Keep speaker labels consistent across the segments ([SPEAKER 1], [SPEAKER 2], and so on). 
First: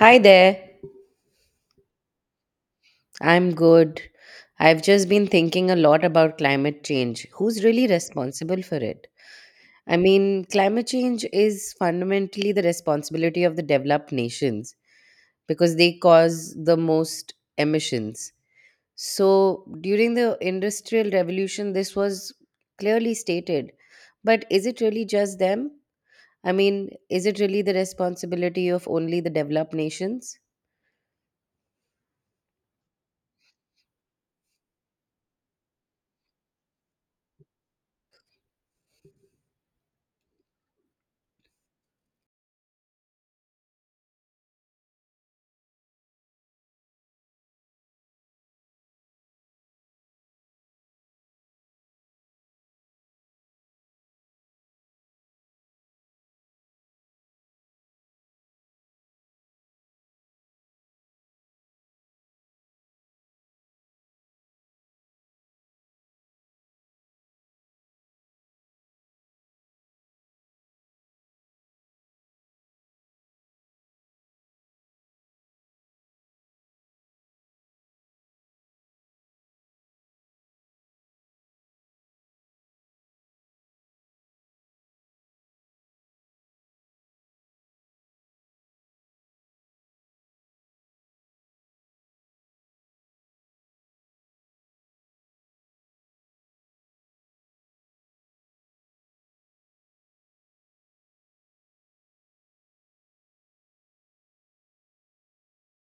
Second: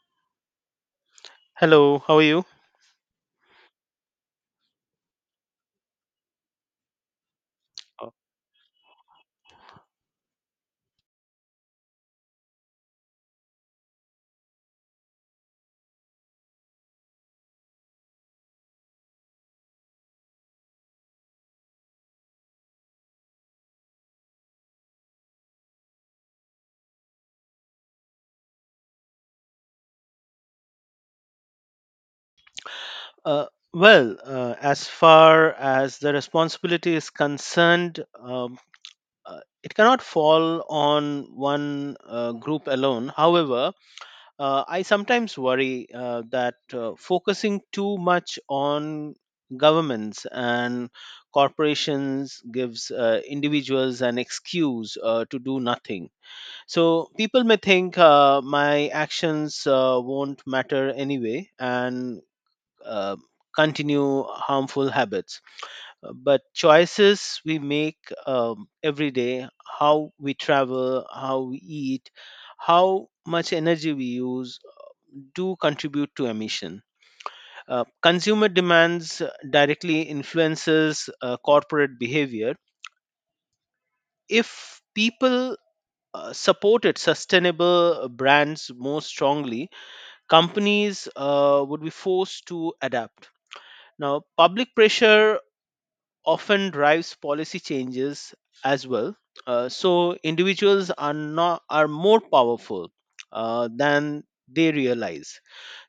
[SPEAKER 1] Hi there.
[SPEAKER 2] Hello, how are you?
[SPEAKER 1] I'm good. I've just been thinking a lot about climate change. Who's really responsible for it? I mean, climate change is fundamentally the responsibility of the developed nations because they cause the most emissions. So, during the Industrial Revolution, this was clearly stated. But is it really just them? I mean, is it really the responsibility of only the developed nations?
[SPEAKER 2] Uh, well, as far as the responsibility is concerned, it cannot fall on one group alone. However, I sometimes worry that focusing too much on governments and corporations gives individuals an excuse to do nothing. So people may think my actions won't matter anyway, and uh, continue harmful habits. But choices we make every day, how we travel, how we eat, how much energy we use, do contribute to emission. Consumer demands directly influences corporate behavior. If people supported sustainable brands more strongly, companies would be forced to adapt. Now, public pressure often drives policy changes as well. So individuals are not are more powerful than they realize.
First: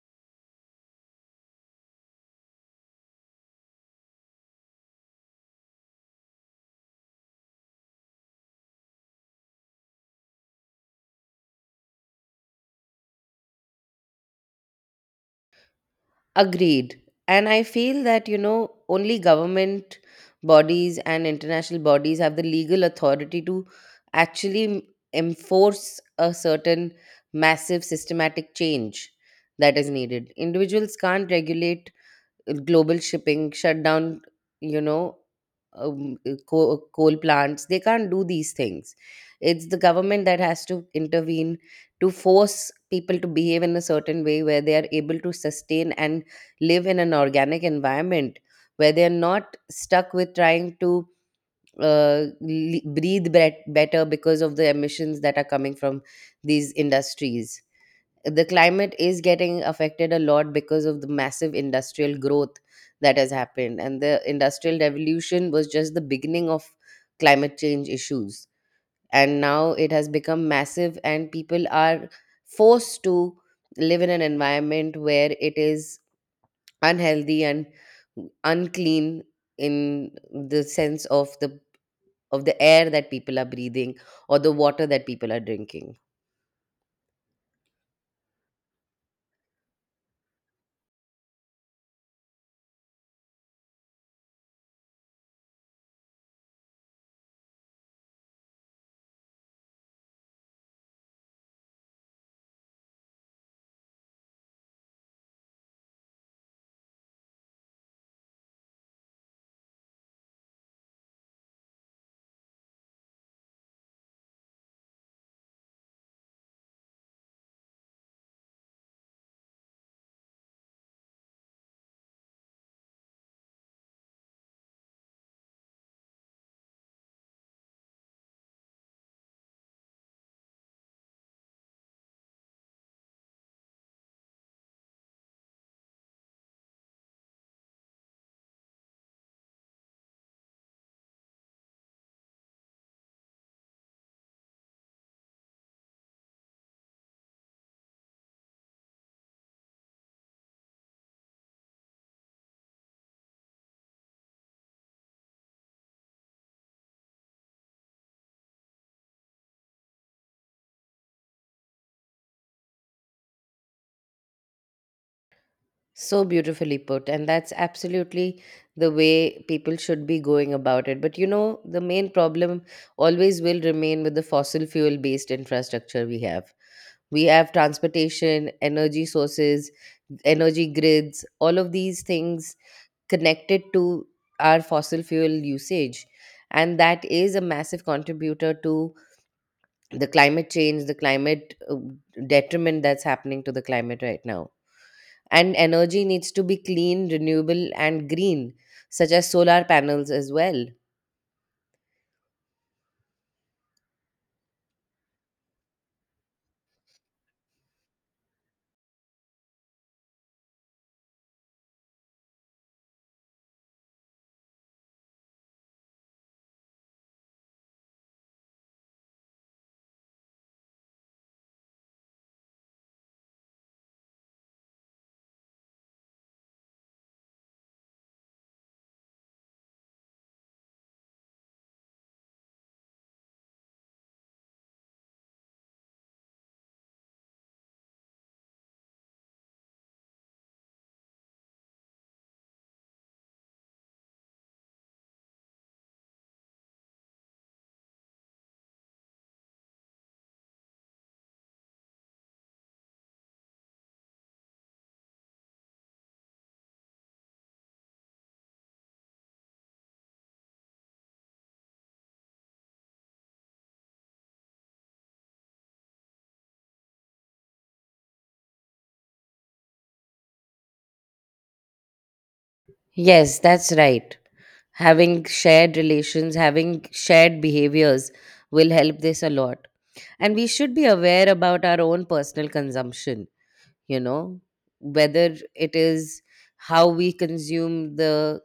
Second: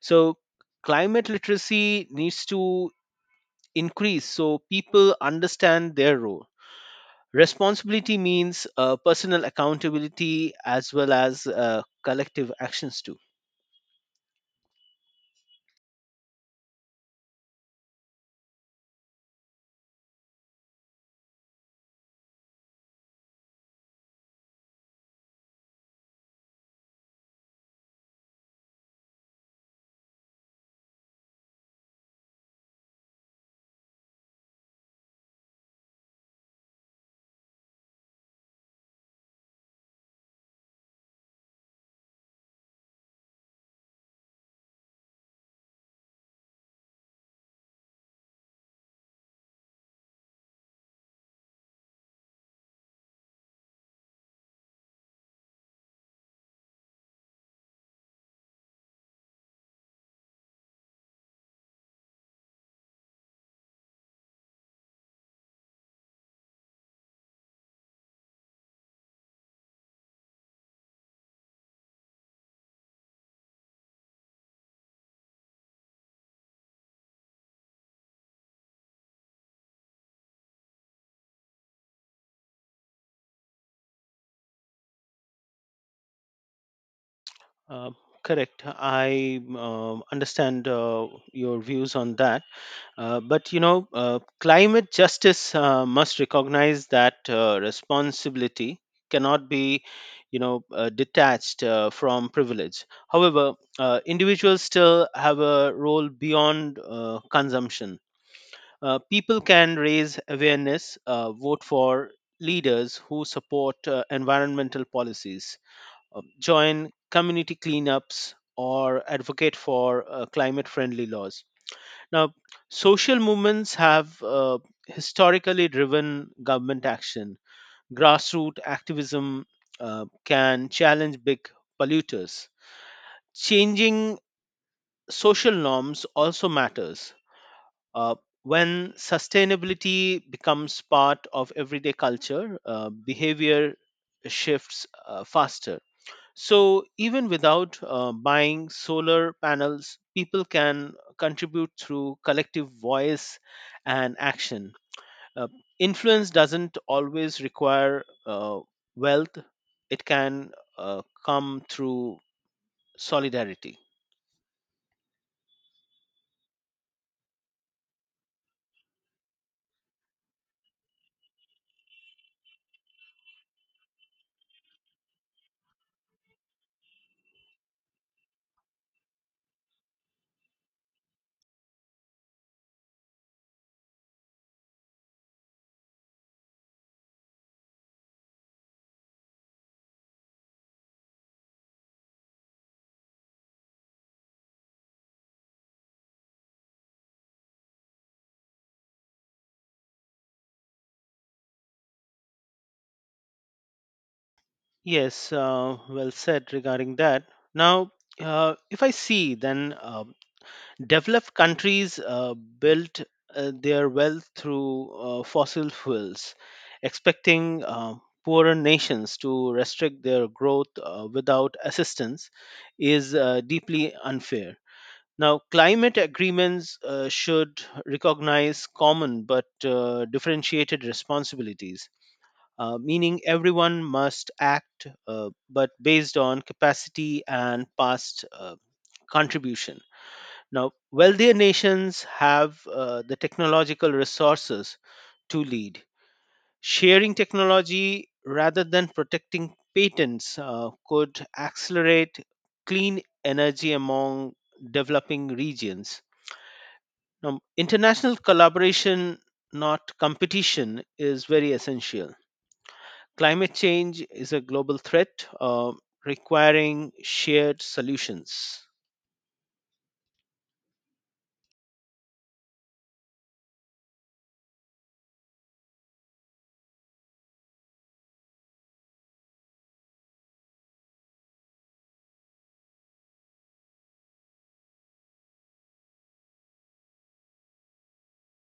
[SPEAKER 2] So climate literacy needs to increase so people understand their role. Responsibility means personal accountability as well as collective actions too.
[SPEAKER 1] Agreed. And I feel that, you know, only government bodies and international bodies have the legal authority to actually enforce a certain massive systematic change that is needed. Individuals can't regulate global shipping shut down, you know, coal plants, they can't do these things. It's the government that has to intervene to force people to behave in a certain way where they are able to sustain and live in an organic environment, where they are not stuck with trying to breathe better because of the emissions that are coming from these industries. The climate is getting affected a lot because of the massive industrial growth that has happened, and the industrial revolution was just the beginning of climate change issues, and now it has become massive and people are forced to live in an environment where it is unhealthy and unclean, in the sense of the air that people are breathing or the water that people are drinking.
[SPEAKER 2] Uh, Correct. I understand your views on that. But you know, climate justice must recognize that responsibility cannot be, detached from privilege. However, individuals still have a role beyond consumption. People can raise awareness, vote for leaders who support environmental policies, join community cleanups, or advocate for climate friendly laws now, social movements have historically driven government action. Grassroots activism can challenge big polluters. Changing social norms also matters. Uh, when sustainability becomes part of everyday culture, behavior shifts faster. So, even without buying solar panels, people can contribute through collective voice and action. Uh, Influence doesn't always require wealth, it can come through solidarity.
[SPEAKER 1] So beautifully put, and that's absolutely the way people should be going about it. But you know, the main problem always will remain with the fossil fuel based infrastructure we have. We have transportation, energy sources, energy grids, all of these things connected to our fossil fuel usage. And that is a massive contributor to the climate change, the climate detriment that's happening to the climate right now, and energy needs to be clean, renewable, and green, such as solar panels as well.
[SPEAKER 2] Yes, well said regarding that. Now, if I see, then, developed countries built their wealth through fossil fuels, expecting poorer nations to restrict their growth without assistance is deeply unfair. Now, climate agreements should recognize common but differentiated responsibilities, meaning everyone must act but based on capacity and past contribution. Now, wealthier nations have the technological resources to lead. Sharing technology rather than protecting patents could accelerate clean energy among developing regions. Now, international collaboration, not competition, is very essential. Climate change is a global threat requiring shared solutions.
[SPEAKER 1] Yes, that's right. Having shared relations, having shared behaviors will help this a lot. And we should be aware about our own personal consumption, you know, whether it is how we consume the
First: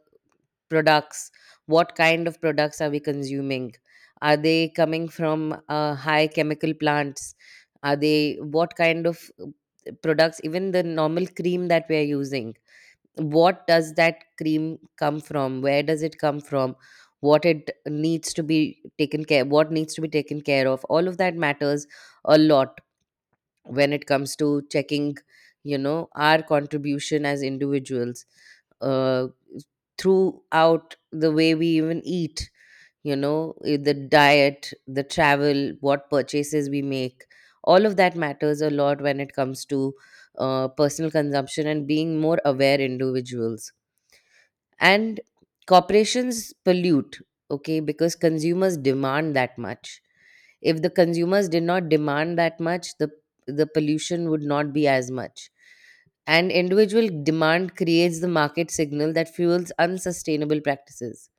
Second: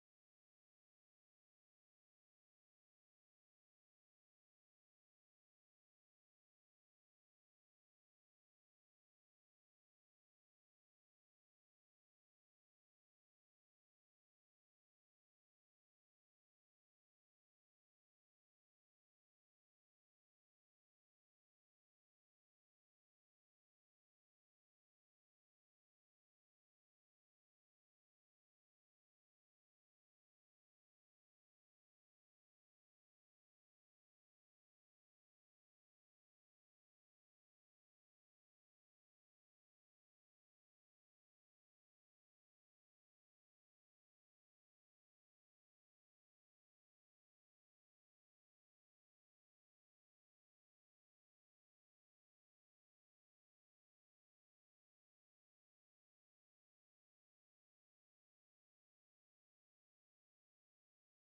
[SPEAKER 1] products, what kind of products are we consuming, are they coming from high chemical plants, are they, what kind of products, even the normal cream that we are using, what does that cream come from, where does it come from, what it needs to be taken care, what needs to be taken care of, all of that matters a lot when it comes to checking, you know, our contribution as individuals, uh, throughout the way we even eat, you know, the diet, the travel, what purchases we make. All of that matters a lot when it comes to personal consumption and being more aware individuals, and corporations pollute, okay, because consumers demand that much. If the consumers did not demand that much, the pollution would not be as much, and individual demand creates the market signal that fuels unsustainable practices.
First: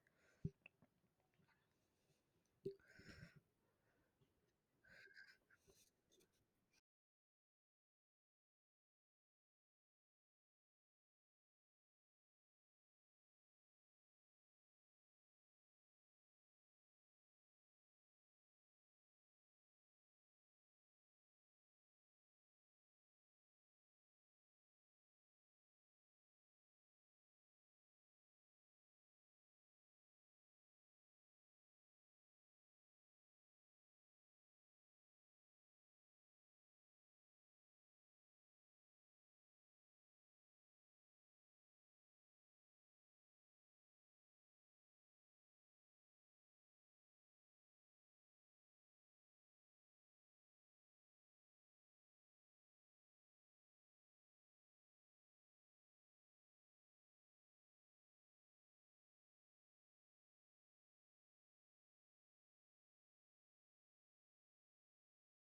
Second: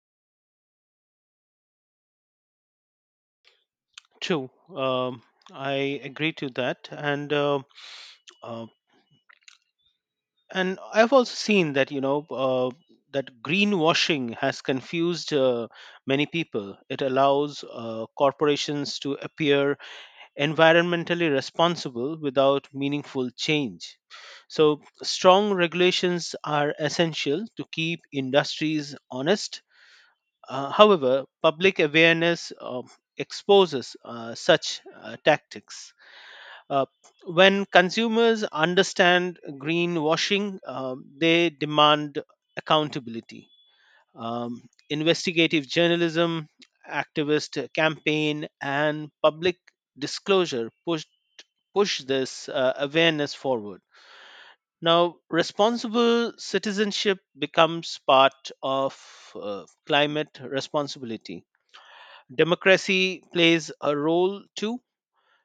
[SPEAKER 2] True. I agree to that. Uh, and I've also seen that you know that greenwashing has confused many people. It allows corporations to appear environmentally responsible without meaningful change. So strong regulations are essential to keep industries honest. However, public awareness exposes such tactics. Uh, when consumers understand greenwashing, they demand accountability. Um, Investigative journalism, activist campaign, and public disclosure push this awareness forward. Now, responsible citizenship becomes part of climate responsibility. Democracy plays a role too.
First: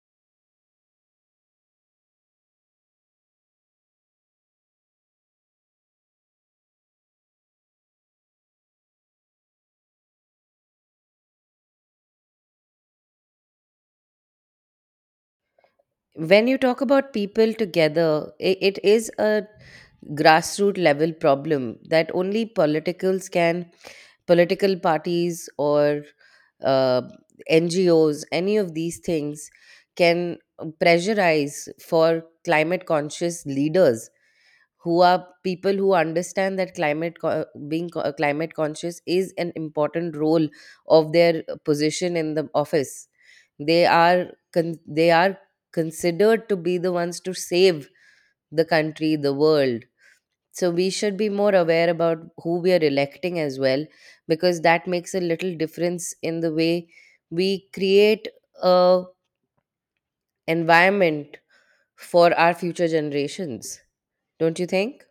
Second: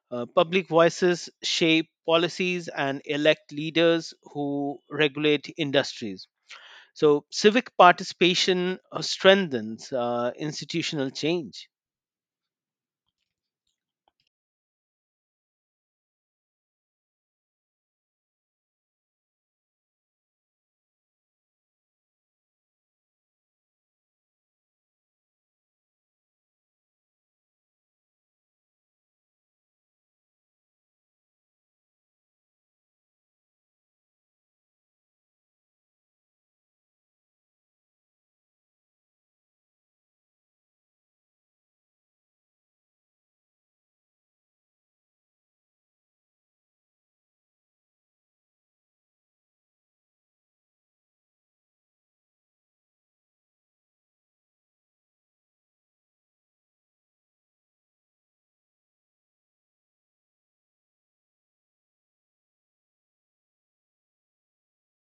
[SPEAKER 2] Public voices shape policies and elect leaders who regulate industries. So, civic participation strengthens institutional change.
[SPEAKER 1] When you talk about people together, it is a grassroots level problem that only politicals can, political parties or uh, NGOs, any of these things can pressurize for climate conscious leaders, who are people who understand that climate co- being co- climate conscious is an important role of their position in the office. They are they are considered to be the ones to save the country, the world. So we should be more aware about who we are electing as well, because that makes a little difference in the way we create a environment for our future generations. Don't you think?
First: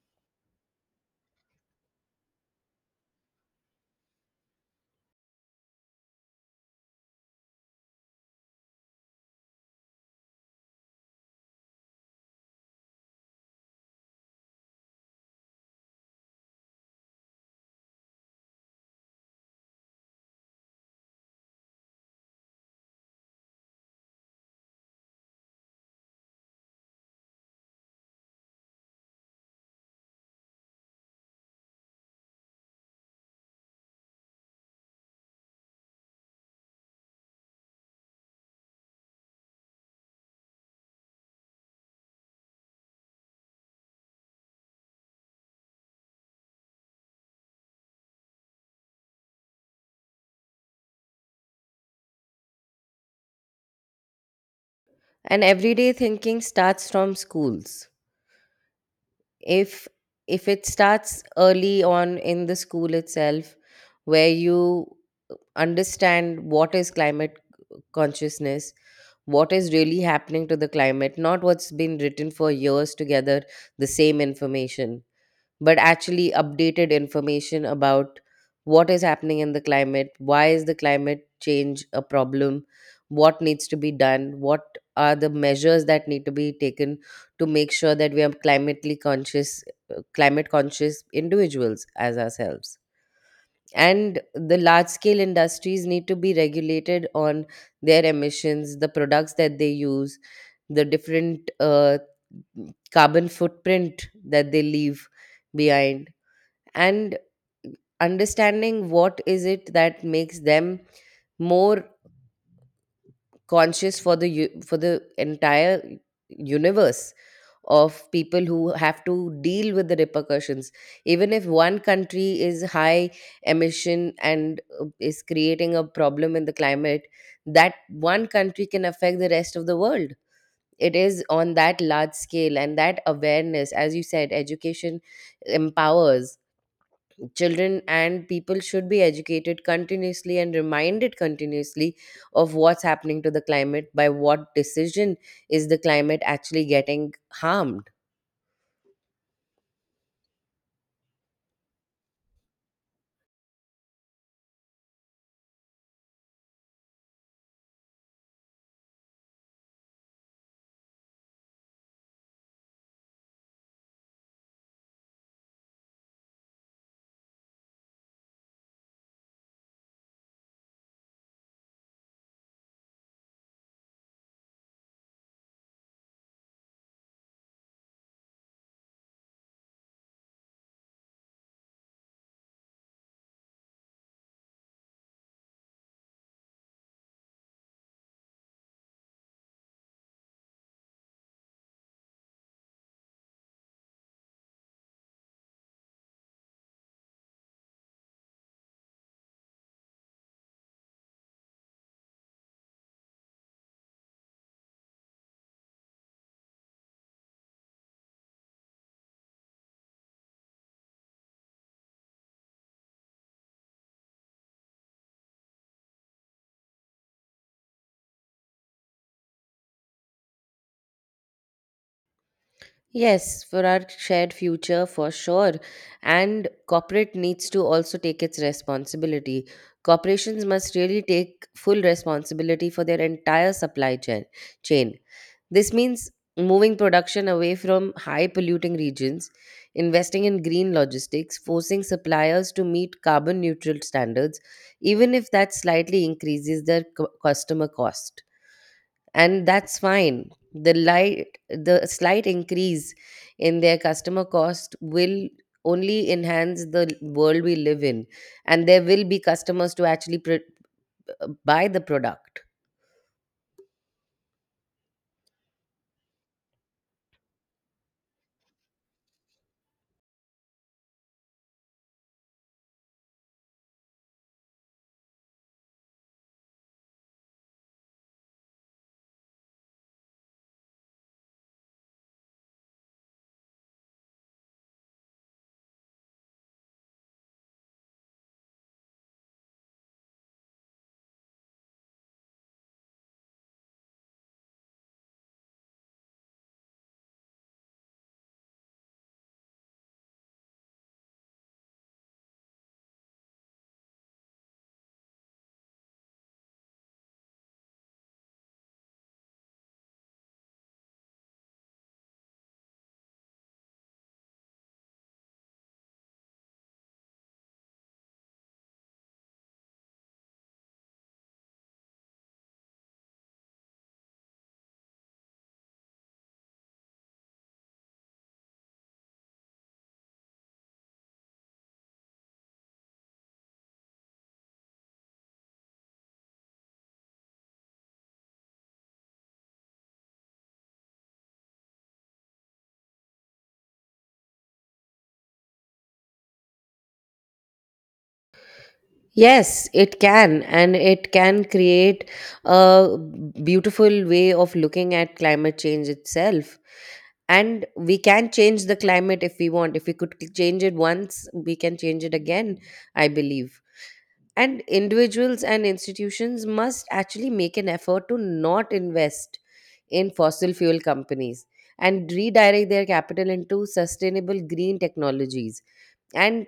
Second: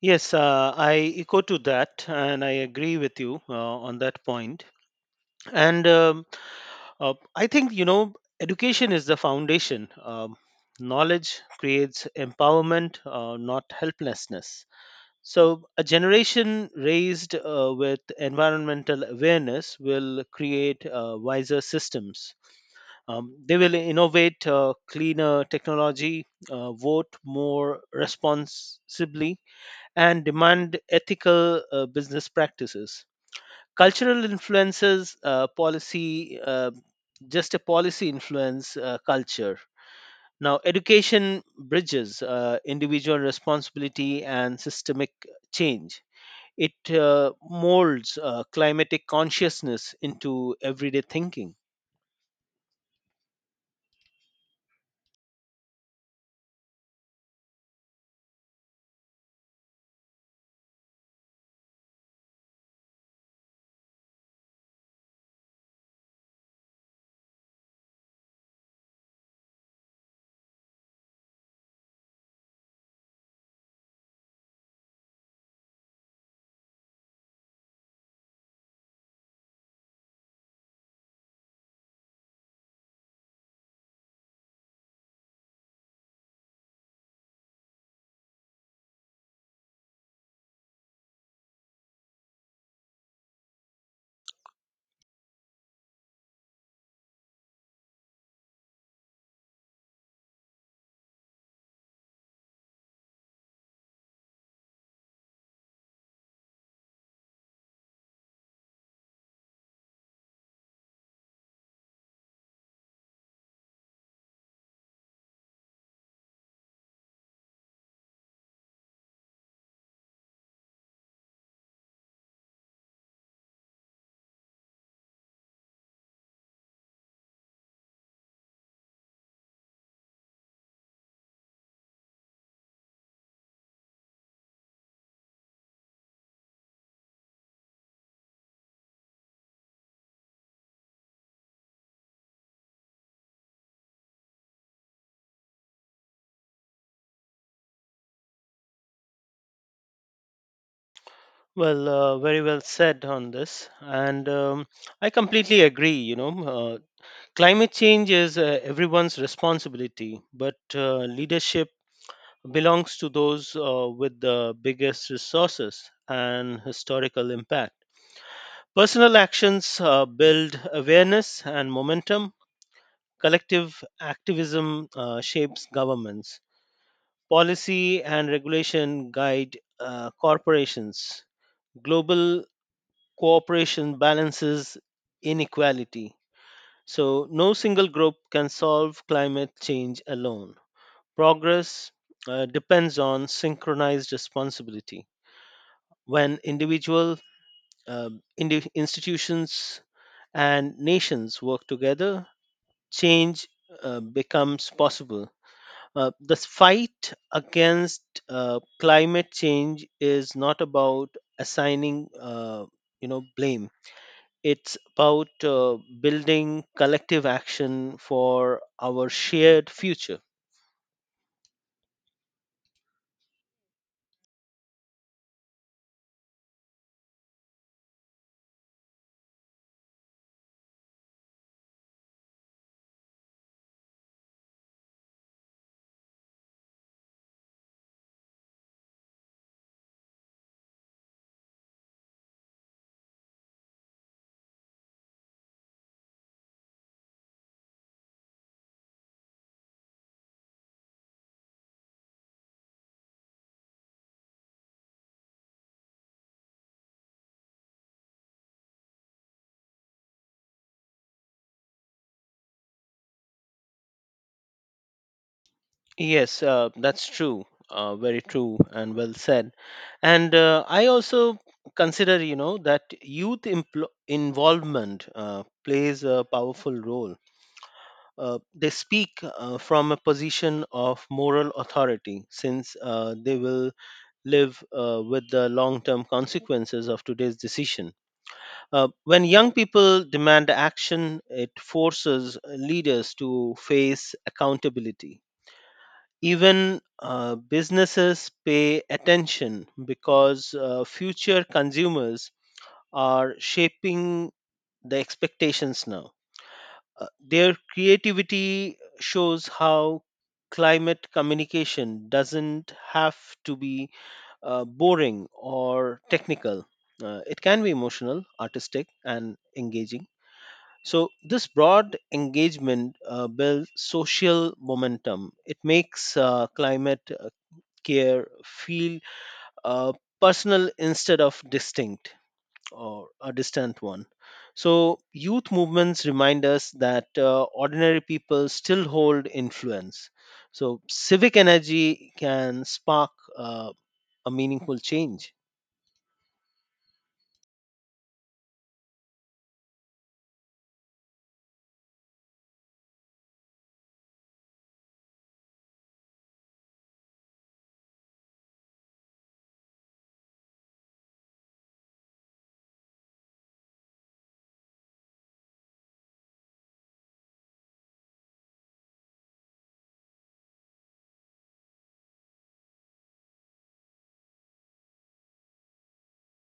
[SPEAKER 2] Yes, I echo to that, and I agree with you on that point. And I think, you know, education is the foundation. Knowledge creates empowerment, not helplessness. So, a generation raised with environmental awareness will create wiser systems. They will innovate cleaner technology, vote more responsibly, and demand ethical business practices. Cultural influences, policy, just a policy influence culture. Now, education bridges individual responsibility and systemic change. It molds climatic consciousness into everyday thinking.
[SPEAKER 1] And everyday thinking starts from schools. If if it starts early on in the school itself, where you understand what is climate consciousness, what is really happening to the climate, not what's been written for years together, the same information, but actually updated information about what is happening in the climate, why is the climate change a problem, what needs to be done, what are the measures that need to be taken to make sure that we are climately conscious, climate conscious individuals as ourselves. And the large scale industries need to be regulated on their emissions, the products that they use, the different carbon footprint that they leave behind, and understanding what is it that makes them more conscious for for the entire universe of people who have to deal with the repercussions. Even if one country is high emission and is creating a problem in the climate, that one country can affect the rest of the world. It is on that large scale, and that awareness, as you said, education empowers children, and people should be educated continuously and reminded continuously of what's happening to the climate, by what decision is the climate actually getting harmed.
[SPEAKER 2] Well, very well said on this, and I completely agree. You know, uh, climate change is everyone's responsibility, but leadership belongs to those with the biggest resources and historical impact. Personal actions build awareness and momentum. Collective activism shapes governments. Policy and regulation guide corporations. Global cooperation balances inequality. So, no single group can solve climate change alone. Progress depends on synchronized responsibility. When individual uh, institutions and nations work together, change becomes possible. The fight against climate change is not about assigning, blame. It's about building collective action for our shared future.
[SPEAKER 1] Yes, for our shared future, for sure. And corporate needs to also take its responsibility. Corporations must really take full responsibility for their entire supply chain. This means moving production away from high polluting regions, investing in green logistics, forcing suppliers to meet carbon neutral standards, even if that slightly increases their customer cost, and that's fine. The light, the slight increase in their customer cost will only enhance the world we live in, and there will be customers to actually buy the product.
[SPEAKER 2] Yes, that's true. Very true and well said. And I also consider, you know, that youth involvement plays a powerful role. They speak from a position of moral authority since they will live with the long term consequences of today's decision. When young people demand action, it forces leaders to face accountability even businesses pay attention because future consumers are shaping the expectations now. Their creativity shows how climate communication doesn't have to be boring or technical. It can be emotional, artistic, and engaging. So, this broad engagement builds social momentum. It makes climate care feel uh, personal instead of distinct or a distant one. So, youth movements remind us that ordinary people still hold influence. So, civic energy can spark uh, a meaningful change.
[SPEAKER 1] Yes, it can, and it can create a beautiful way of looking at climate change itself. And we can change the climate if we want. If we could change it once, we can change it again, I believe. And individuals and institutions must actually make an effort to not invest in fossil fuel companies, and redirect their capital into sustainable green technologies and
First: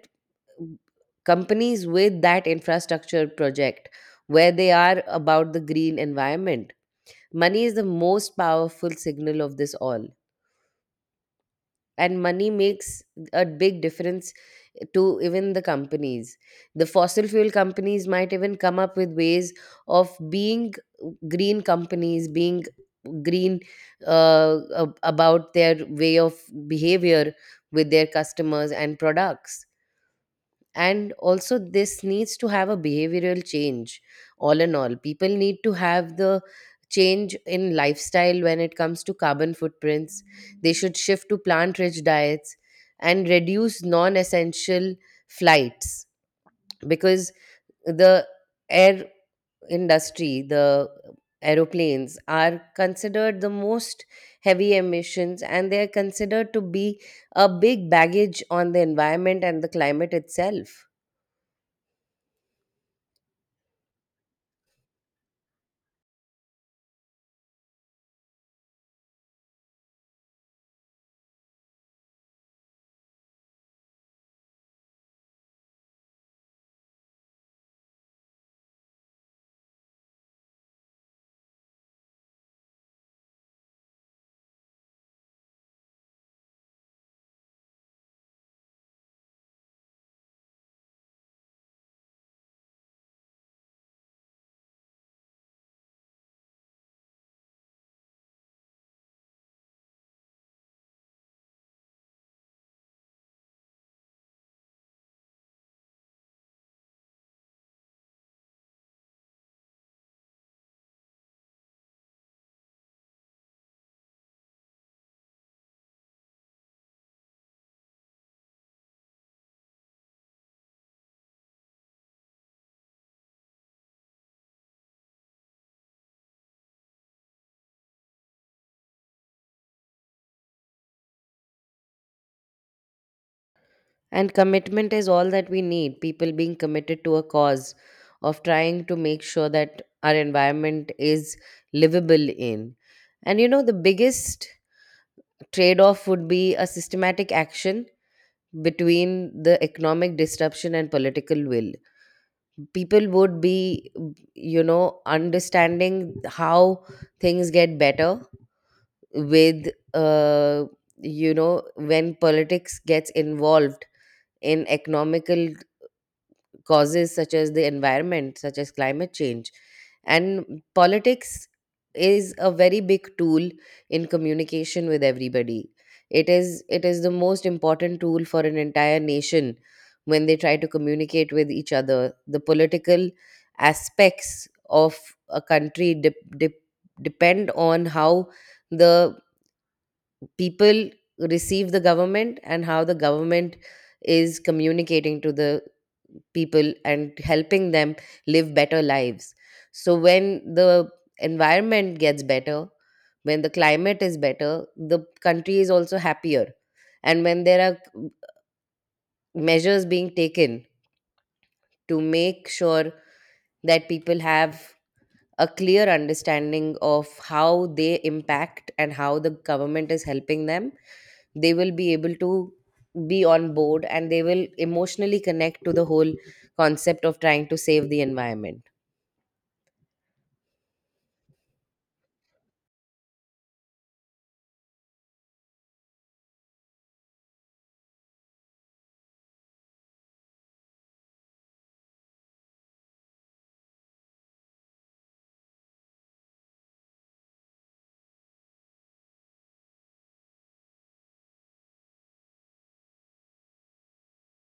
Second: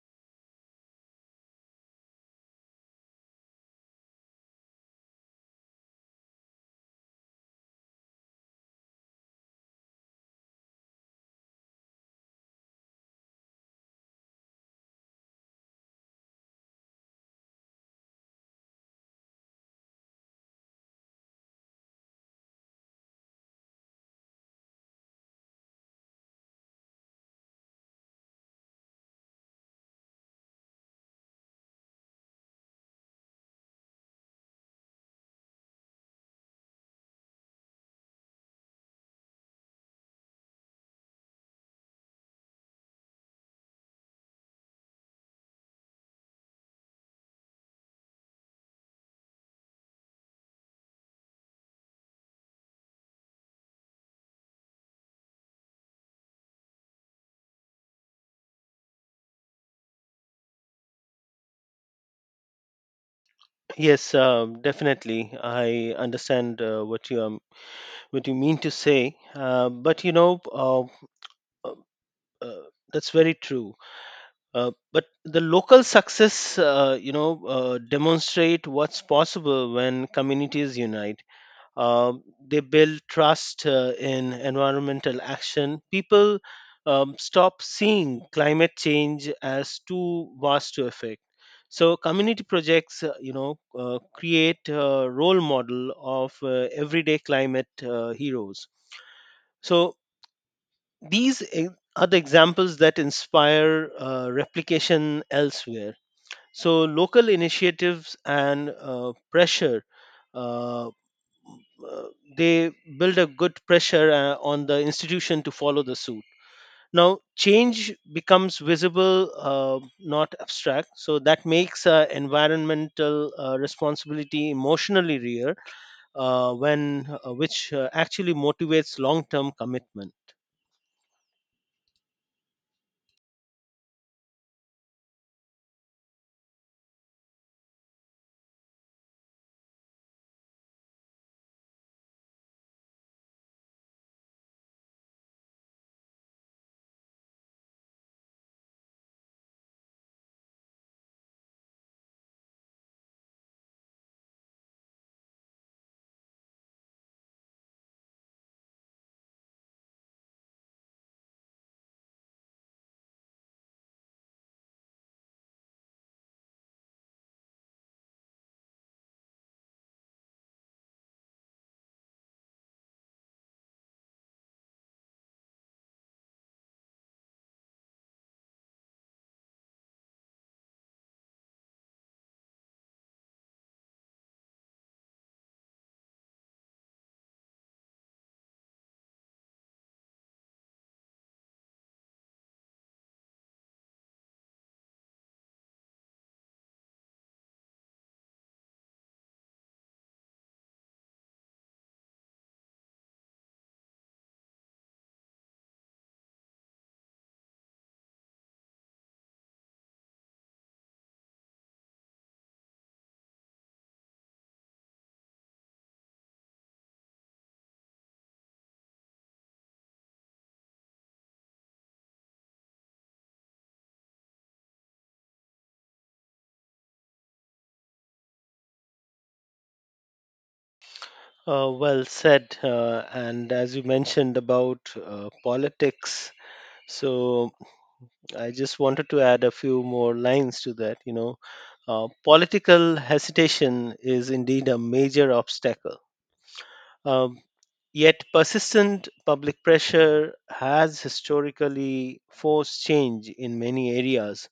[SPEAKER 1] companies with that infrastructure project, where they are about the green environment. Money is the most powerful signal of this all, and money makes a big difference to even the companies. The fossil fuel companies might even come up with ways of being green, companies being green about their way of behavior with their customers and products. And also, this needs to have a behavioral change. All in all, people need to have the change in lifestyle when it comes to carbon footprints. They should shift to plant rich diets and reduce non essential flights, because the air industry, the aeroplanes are considered the most heavy emissions, and they are considered to be a big baggage on the environment and the climate itself.
[SPEAKER 2] Yes, definitely. I understand what you mean to say, but you know, uh, uh, that's very true. But the local success, demonstrate what's possible when communities unite. Um they build trust in environmental action. People stop seeing climate change as too vast to affect. So community projects, create a role model of everyday climate heroes. So these are the examples that inspire replication elsewhere. So local initiatives and pressure uh, uh, they build a good pressure on the institution to follow the suit. Now change becomes visible not abstract, so that makes environmental responsibility emotionally real when which actually motivates long term commitment.
[SPEAKER 1] And commitment is all that we need. People being committed to a cause of trying to make sure that our environment is livable in. And you know, the biggest trade off would be a systematic action between the economic disruption and political will. People would be, you know, understanding how things get better with, uh, you know, when politics gets involved in economical causes such as the environment, such as climate change. And politics is a very big tool in communication with everybody. It is the most important tool for an entire nation when they try to communicate with each other. The political aspects of a country depend on how the people receive the government and how the government is communicating to the people and helping them live better lives. So when the environment gets better, when the climate is better, the country is also happier. And when there are measures being taken to make sure that people have a clear understanding of how they impact and how the government is helping them, they will be able to be on board, and they will emotionally connect to the whole concept of trying to save the environment.
[SPEAKER 2] Well said and as you mentioned about politics. So I just wanted to add a few more lines to that. You know, political hesitation is indeed a major obstacle. Um, Yet, persistent public pressure has historically forced change in many areas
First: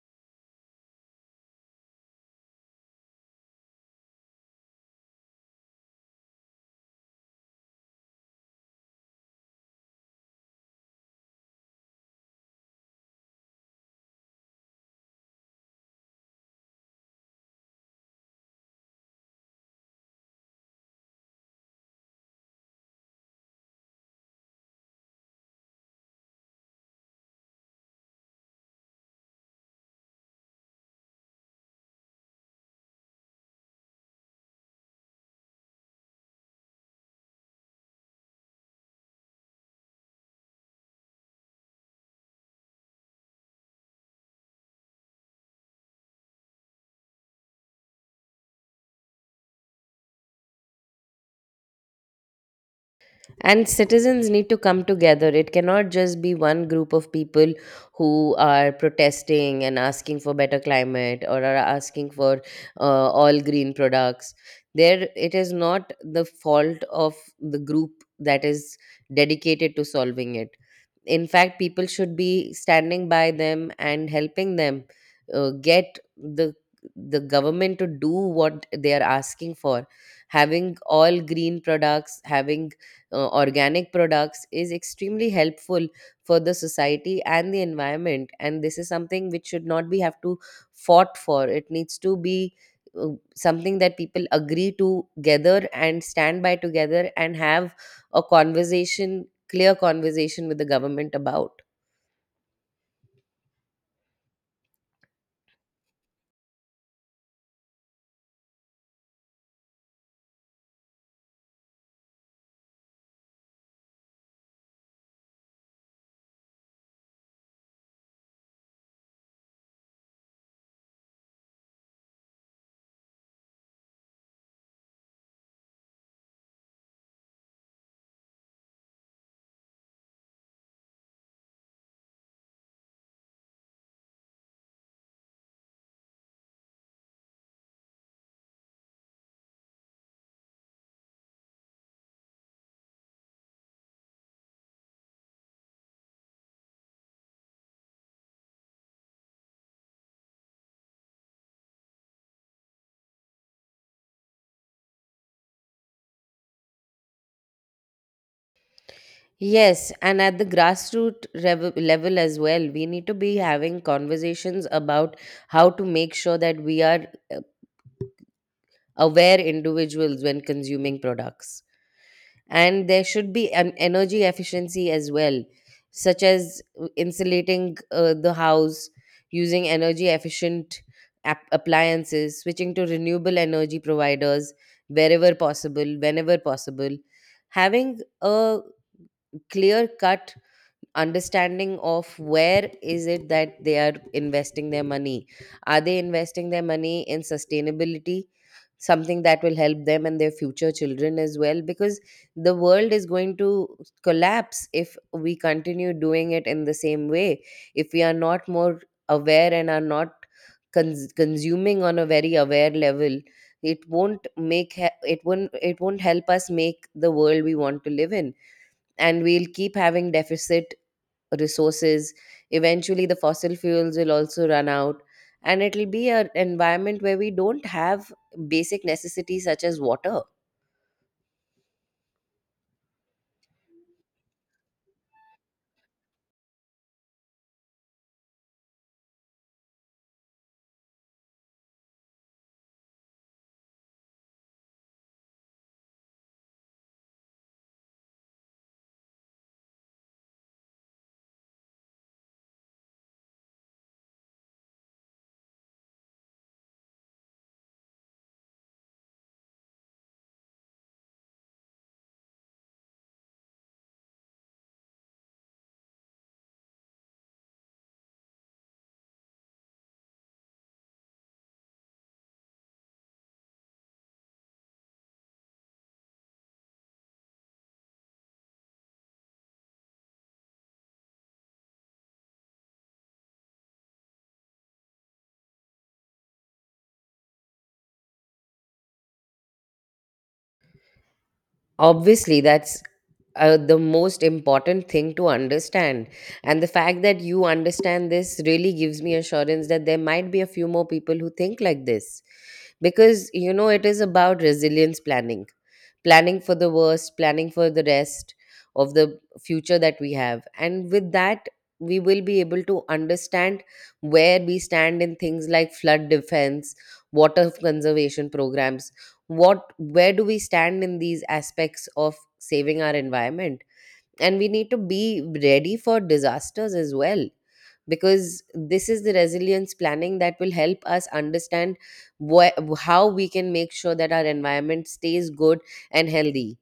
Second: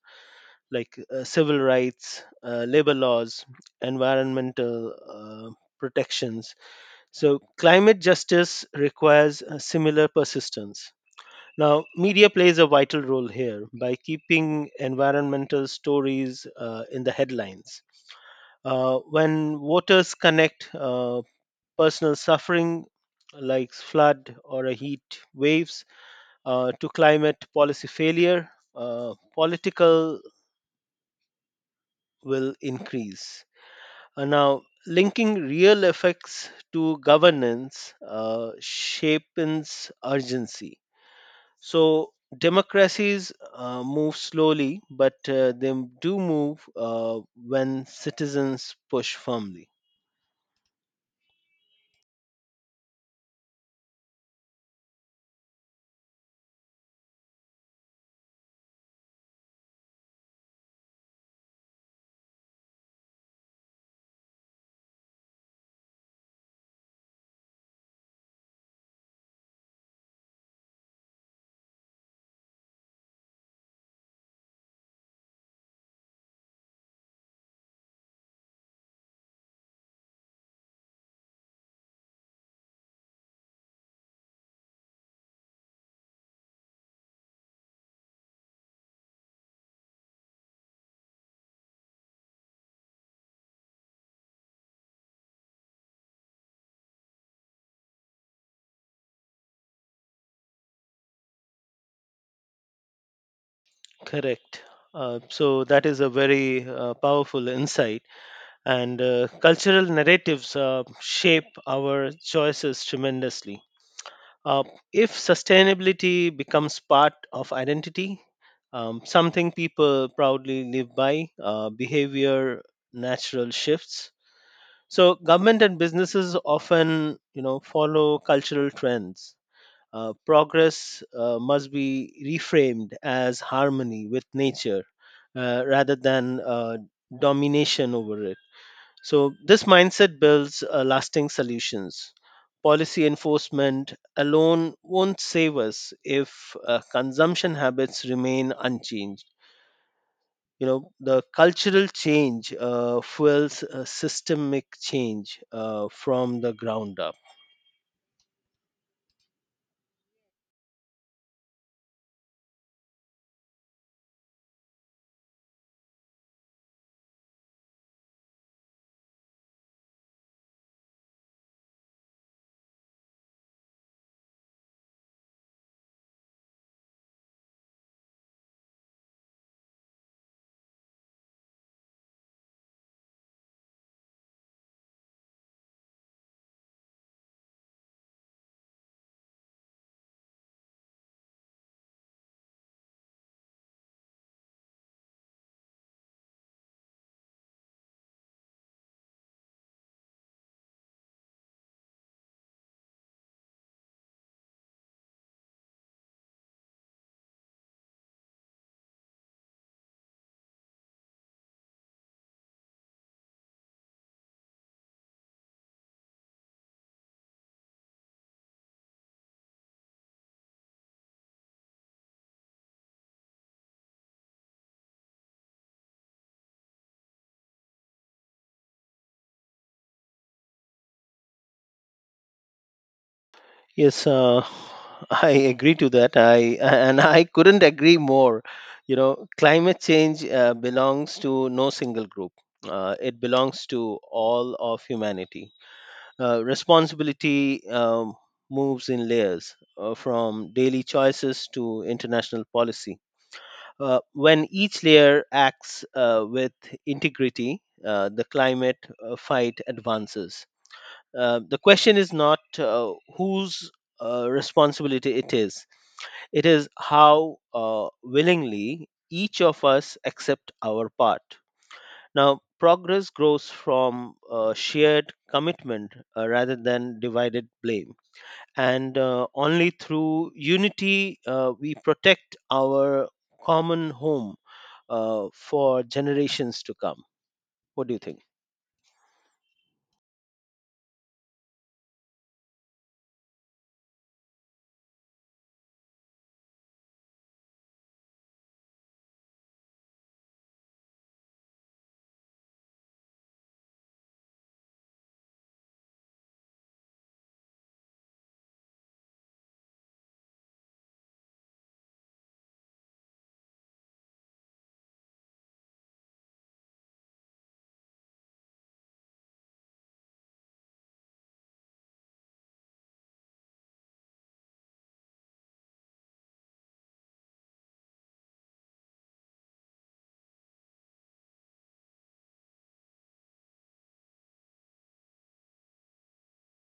[SPEAKER 2] like civil rights, labor laws, environmental protections. So, climate justice requires a similar persistence. Now, media plays a vital role here by keeping environmental stories in the headlines. When voters connect personal suffering, like flood or a heat waves, to climate policy failure, political will increase. Now, linking real effects to governance shapes urgency. So democracies move slowly, but they do move when citizens push firmly.
[SPEAKER 1] And citizens need to come together. It cannot just be one group of people who are protesting and asking for better climate, or are asking for all green products. There, it is not the fault of the group that is dedicated to solving it. In fact, people should be standing by them and helping them get the government to do what they are asking for. Having all green products, having organic products is extremely helpful for the society and the environment, and this is something which should not be have to fought for. It needs to be uh, something that people agree to together and stand by together, and have a conversation, clear conversation with the government about.
[SPEAKER 2] Correct. So that is a very powerful insight, and cultural narratives shape our choices tremendously. Uh, if sustainability becomes part of identity, something people proudly live by, behavior natural shifts. So government and businesses often, you know, follow cultural trends. Progress must be reframed as harmony with nature rather than domination over it. So this mindset builds lasting solutions. Policy enforcement alone won't save us if consumption habits remain unchanged. You know the cultural change fuels systemic change from the ground up.
[SPEAKER 1] Yes, and at the grassroots level as well, we need to be having conversations about how to make sure that we are uh, aware individuals when consuming products. And there should be an energy efficiency as well, such as insulating the house, using energy efficient appliances, switching to renewable energy providers wherever possible, whenever possible. Having a clear cut understanding of where is it that they are investing their money, are they investing their money in sustainability, something that will help them and their future children as well, because the world is going to collapse if we continue doing it in the same way, if we are not more aware and are not consuming on a very aware level. It won't make he- it won't it won't help us make the world we want to live in, and we'll keep having deficit resources. Eventually the fossil fuels will also run out, and it'll be an environment where we don't have basic necessities such as water.
[SPEAKER 2] Yes, I agree to that. I and I couldn't agree more. You know, climate change belongs to no single group. It belongs to all of humanity. Responsibility moves in layers, from daily choices to international policy. When each layer acts with integrity, the climate fight advances. The question is not whose responsibility it is how willingly each of us accept our part. Now, progress grows from shared commitment rather than divided blame, and only through unity we protect our common home for generations to come. What do you think?
[SPEAKER 1] Obviously, that's the most important thing to understand, and the fact that you understand this really gives me assurance that there might be a few more people who think like this, because it is about resilience planning, planning for the worst, planning for the rest of the future that we have. And with that, we will be able to understand where we stand in things like flood defense, water conservation programs. What Where do we stand in these aspects of saving our environment? And we need to be ready for disasters as well, because this is the resilience planning that will help us understand how we can make sure that our environment stays good and healthy.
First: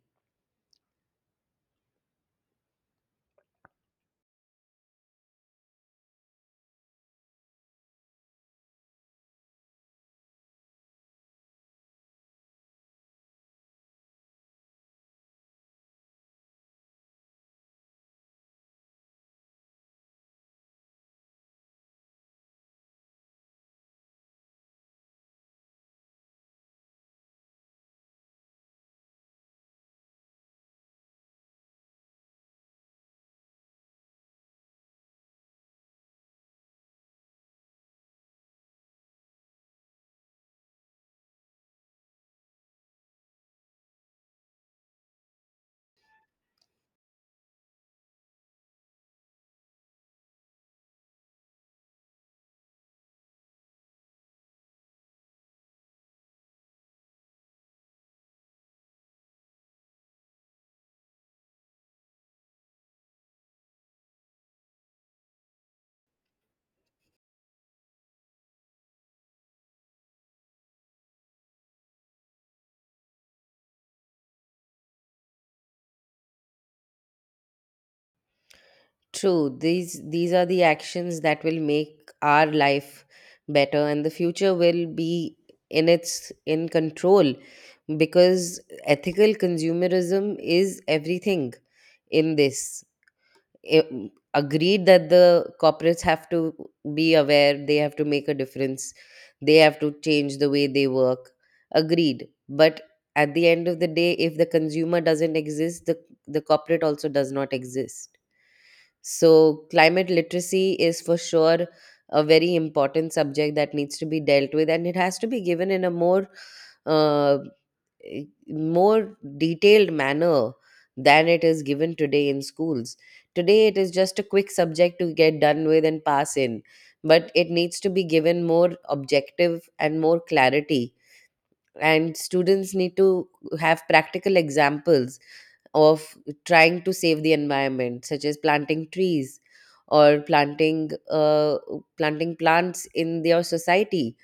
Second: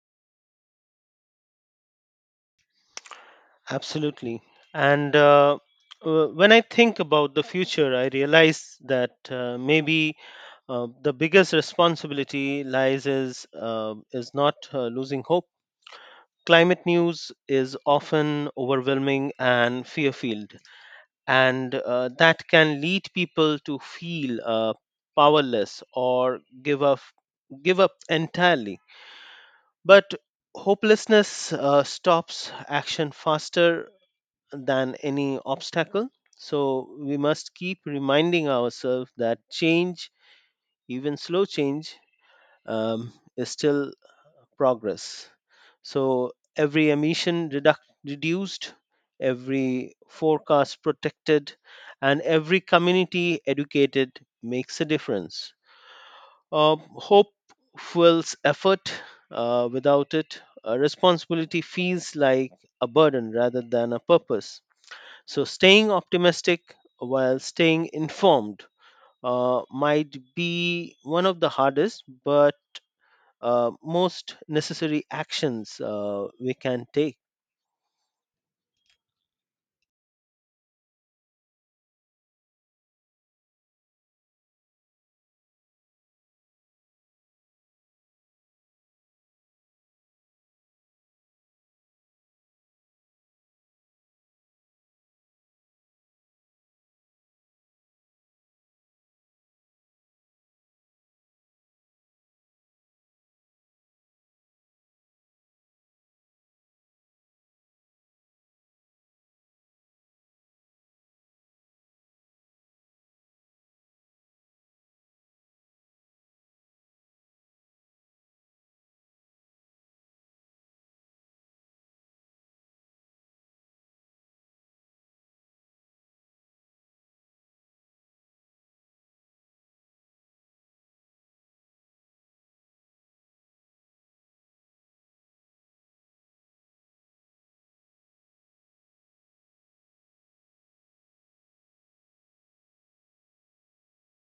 [SPEAKER 2] Absolutely. And when I think about the future, I realize that maybe the biggest responsibility lies is not losing hope. Climate news is often overwhelming and fear filled, and that can lead people to feel powerless or give up entirely. But hopelessness stops action faster than any obstacle. So we must keep reminding ourselves that change, even slow change, is still progress. So every emission reduced, every forecast protected, and every community educated makes a difference. Hope fuels effort. Without it, responsibility feels like a burden rather than a purpose. So staying optimistic while staying informed might be one of the hardest but most necessary actions we can take.
[SPEAKER 1] True, these are the actions that will make our life better, and the future will be in control, because ethical consumerism is everything in this. A- agreed that the corporates have to be aware, they have to make a difference, they have to change the way they work. Agreed, but at the end of the day, if the consumer doesn't exist, the corporate also does not exist. So climate literacy is for sure a very important subject that needs to be dealt with, and it has to be given in a more uh, more detailed manner than it is given today in schools. Today, it is just a quick subject to get done with and pass in, but it needs to be given more objective and more clarity. And students need to have practical examples of trying to save the environment, such as planting trees, or planting plants in their society,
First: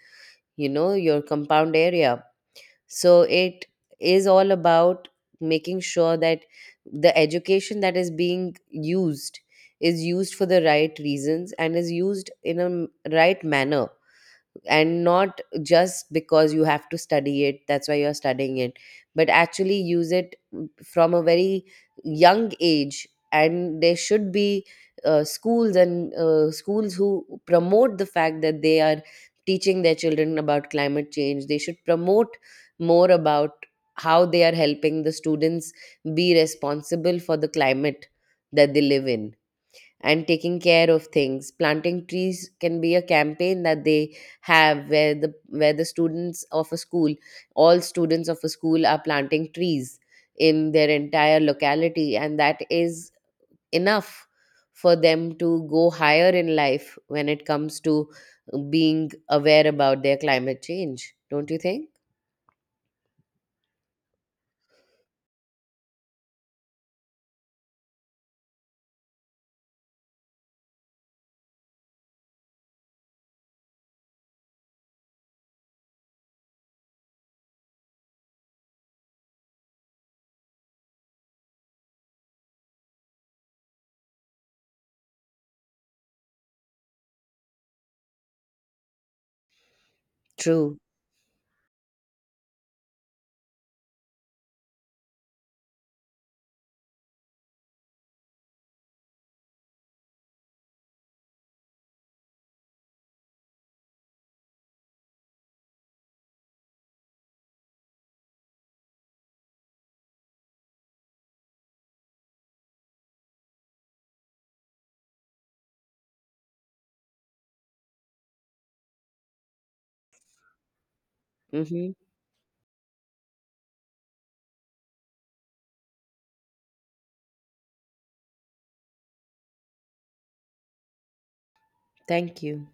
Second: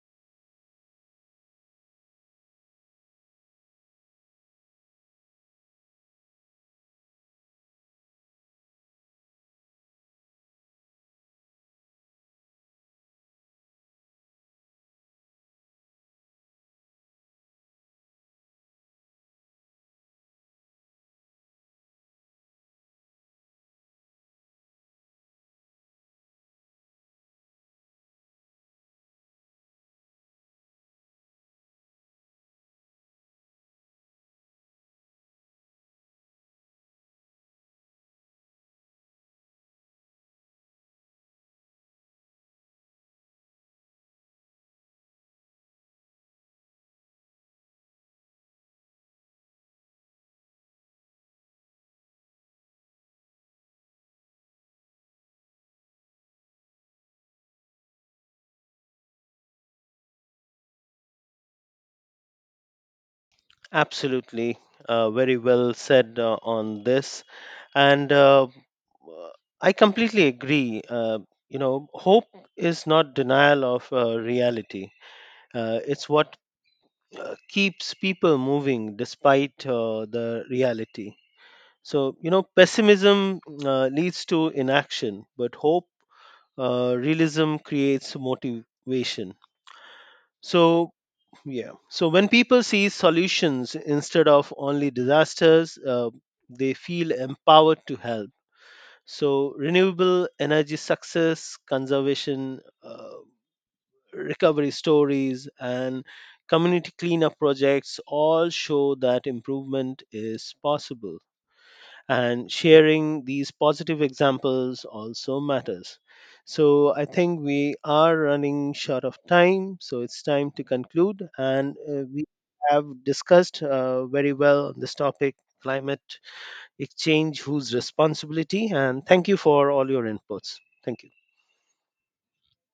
[SPEAKER 1] your compound area. So it is all about making sure that the education that is being used is used for the right reasons and is used in a right manner, and not just because you have to study it, that's why you're studying it, but actually use it from a very young age. And there should be schools who promote the fact that they are teaching their children about climate change. They should promote more about how they are helping the students be responsible for the climate that they live in, and taking care of things. Planting trees can be a campaign that they have, where the students of a school, all students of a school, are planting trees in their entire locality. And that is enough for them to go higher in life when it comes to being aware about their climate change. Don't you think?
[SPEAKER 2] Absolutely, very well said on this, and I completely agree. You know, hope is not denial of reality. It's what keeps people moving despite the reality. So, you know, pessimism leads to inaction, but hope, realism creates motivation.
[SPEAKER 1] True.
[SPEAKER 2] So, yeah. So, when people see solutions instead of only disasters, they feel empowered to help. So, renewable energy success, conservation, recovery stories, and community cleanup projects all show that improvement is possible. And sharing these positive examples also matters. So I think we are running short of time, so it's time to conclude. And
[SPEAKER 1] Mm-hmm.
[SPEAKER 2] we have discussed very well on this topic climate exchange, whose responsibility, and thank you for all your inputs. Thank you.
[SPEAKER 1] Thank you.